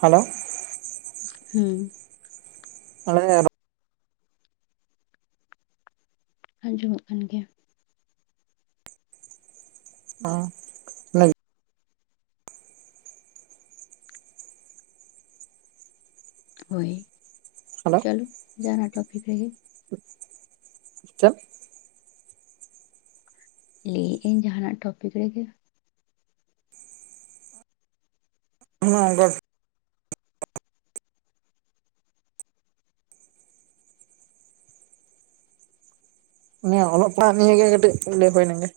Hello ᱦᱩᱸ ᱟᱮ [unintelligible] ᱟᱸᱡᱚᱢᱚᱜ ᱠᱟᱱ ᱜᱮᱭᱟ? ᱚᱸ ᱦᱳᱭ ᱦᱮᱞᱳ ᱪᱚᱞᱩ ᱡᱟᱦᱱᱟᱜ ᱴᱚᱯᱤᱠ ᱨᱮᱜᱮ ᱪᱮᱫ? ᱞᱟᱹᱭᱮᱫ ᱟᱹᱧ ᱡᱟᱦᱱᱟᱜ ᱴᱚᱯᱤᱠ ᱨᱮᱜᱮ ᱦᱮ ᱜ [unintelligible] ᱱᱤᱭᱟᱹ ᱚᱞᱚᱜ ᱯᱟᱲᱦᱟᱜ ᱱᱤᱭᱟᱹᱜ ᱜᱮ ᱠᱟᱹᱴᱤᱡ ᱞᱟᱹᱭ [unintelligible] ᱦᱩᱭ ᱞᱮᱝ ᱜᱮ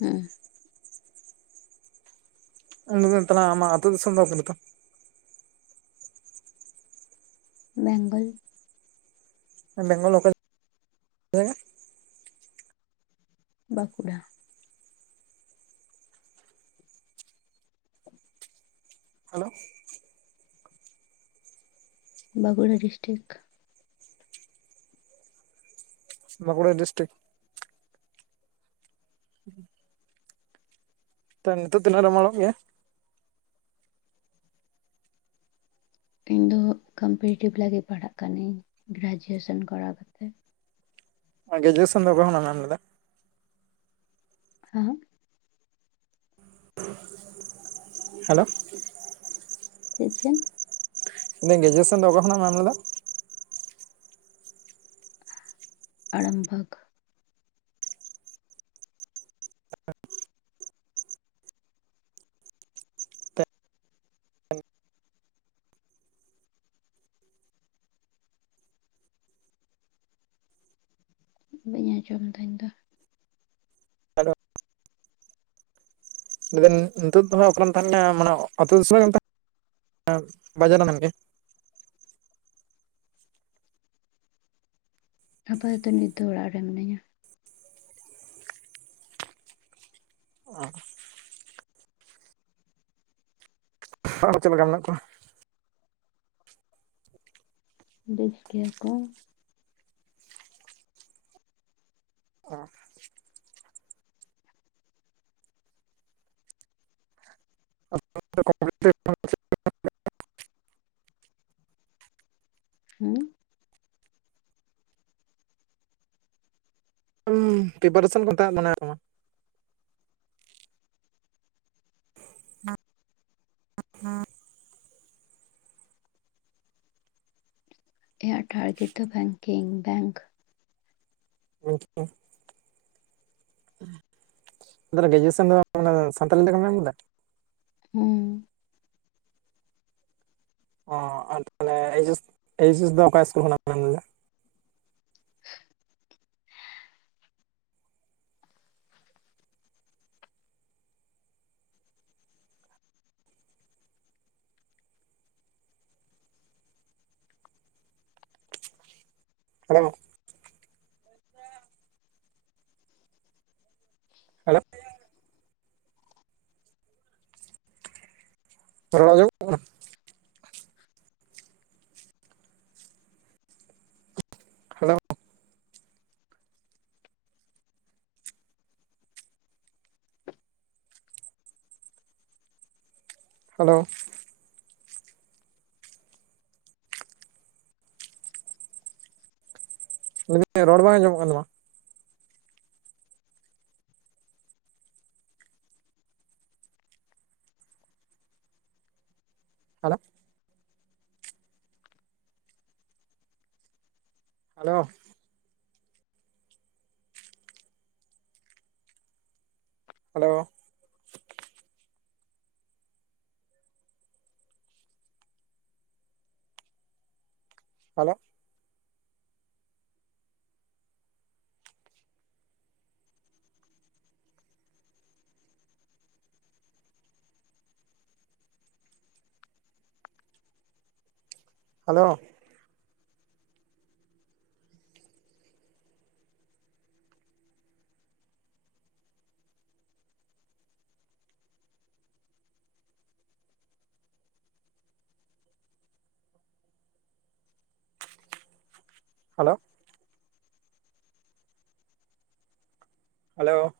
ᱦᱩᱸ᱾ [unintelligible] ᱟᱢᱟᱜ ᱟᱛᱩ ᱫᱤᱥᱚᱢ ᱫᱚ ᱚᱠᱟ ᱨᱮ ᱛᱟᱢ? ᱵᱮᱝᱜᱚᱞ᱾ ᱵᱮᱝᱜᱚᱞ ᱚᱠᱟ ᱨᱮ Bankura. [inaudible] Hello! Bankura district. Bankura district? ᱛᱚ ᱱᱤᱛᱳ ᱛᱚᱱᱟᱹᱜ ᱨᱮᱢ ᱚᱞᱚᱜ ᱜᱮᱭᱟ? ᱤᱧ ᱫᱚ ᱠᱚᱢᱯᱤᱴᱤᱮᱴᱤᱵᱽ ᱞᱟᱹᱜᱤᱫ ᱯᱟᱲᱦᱟᱜ ᱠᱟᱱᱟᱧ᱾ ᱜᱨᱮᱡᱩᱭᱮᱥᱚᱱ ᱠᱚᱨᱟᱣ ᱠᱟᱛᱮ᱾ ᱟᱠᱚ ᱨᱜᱨᱮᱡᱩᱭᱮᱥᱚᱱ ᱫᱚ ᱚᱠᱟ ᱠᱷᱚᱱᱟᱜᱼᱮᱢ ᱮᱢ ᱞᱮᱫᱟ? ᱟᱢ? [inaudible] ᱦᱟᱞᱳ ᱪᱮᱫ ᱪᱚᱝ? ᱢᱮᱱ ᱤᱜᱼᱟᱹᱧ ᱡᱮ ᱜᱨᱮᱡᱩᱭᱮᱥᱚᱱ ᱫᱚ ᱚᱠᱟ ᱠᱷᱚᱱᱟᱜᱼᱮᱢ ᱮᱢ ᱞᱮᱫᱟ? ᱟᱲᱟᱢᱵᱟᱹᱜᱽ᱾ ᱵᱟᱹᱧ ᱟᱸᱡᱚᱢ ᱫᱟᱹᱧ ᱫᱚ? ᱦᱮᱞᱳ! ᱡᱮᱢᱚᱱ ᱱᱤᱛᱚᱜ ᱫᱚ ᱦᱟᱸᱜ ᱚᱠᱟᱨᱮᱢ ᱛᱟᱦᱮᱱ ᱠᱟᱱᱟ? ᱢᱟᱱᱮ ᱟᱹᱛᱩ ᱫᱤᱥᱚᱢ ᱨᱤᱜᱮᱢ ᱛᱟᱦᱮ ᱠᱟᱱᱟ? [unintelligible] ᱵᱟᱡᱟᱨᱮᱢ ᱢᱮᱱ ᱠᱮᱜᱼᱟ? ᱦᱟᱯᱟ ᱛᱚ ᱟᱫᱚ ᱱᱤᱛ ᱫᱚ ᱚᱲᱟᱜ ᱨᱮ ᱢᱤᱱᱟᱹᱧᱟ᱾ ᱚᱸ ᱚᱲᱟᱜ ᱨᱮ ᱪᱮᱫ ᱞᱮᱠᱟ ᱢᱮᱱᱟᱜ ᱠᱚᱣᱟ? ᱵᱮᱥ ᱜᱮᱭᱟ ᱠᱚ? ᱚᱸ [unintelligible] ᱦᱩᱸ? ᱯᱨᱤᱯᱟᱨᱮᱥᱚᱱ ᱠᱚ ᱛᱟᱦᱮᱸᱫ ᱵᱟᱱᱟᱭᱟ ᱛᱟᱢᱟ? [unintelligible] ᱤᱧᱟᱹᱜ ᱴᱟᱨᱜᱮᱴ ᱫᱚ ᱵᱮᱝᱠᱤᱝ ᱵᱮᱝᱠ᱾ [unintelligible] ᱢᱟᱱᱮ ᱜᱮᱨᱡᱩᱭᱩᱮᱥᱚᱱ ᱫᱚ ᱥᱟᱱᱛᱟᱞᱤ ᱛᱮᱠᱚᱢ ᱮᱢ ᱞᱮᱫᱟ? ᱦᱩᱸ ᱚ ᱛᱟᱦᱞᱮ ᱮᱪ ᱮᱥ ᱫᱚ ᱮᱪ ᱮᱥ ᱫᱚ ᱚᱠᱟ ᱤᱥᱠᱩᱞ ᱠᱷᱚᱱᱟᱜ ᱮᱢ ᱮᱢ ᱞᱮᱫᱟ? [inaudible] ᱦᱮᱞᱳ ᱦᱮᱞᱳ ᱨᱚᱲ ᱟᱡᱚᱢ ᱦᱟᱞᱳ ᱦᱟᱞᱳ ᱞᱟᱹᱭ ᱫᱟᱹᱧ ᱨᱚᱲ ᱵᱟᱝ ᱟᱸᱡᱚᱢᱚᱜ ᱠᱟᱱ ᱛᱟᱢᱟ, hello hello hello hello hello hello hello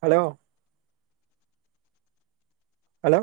hello hello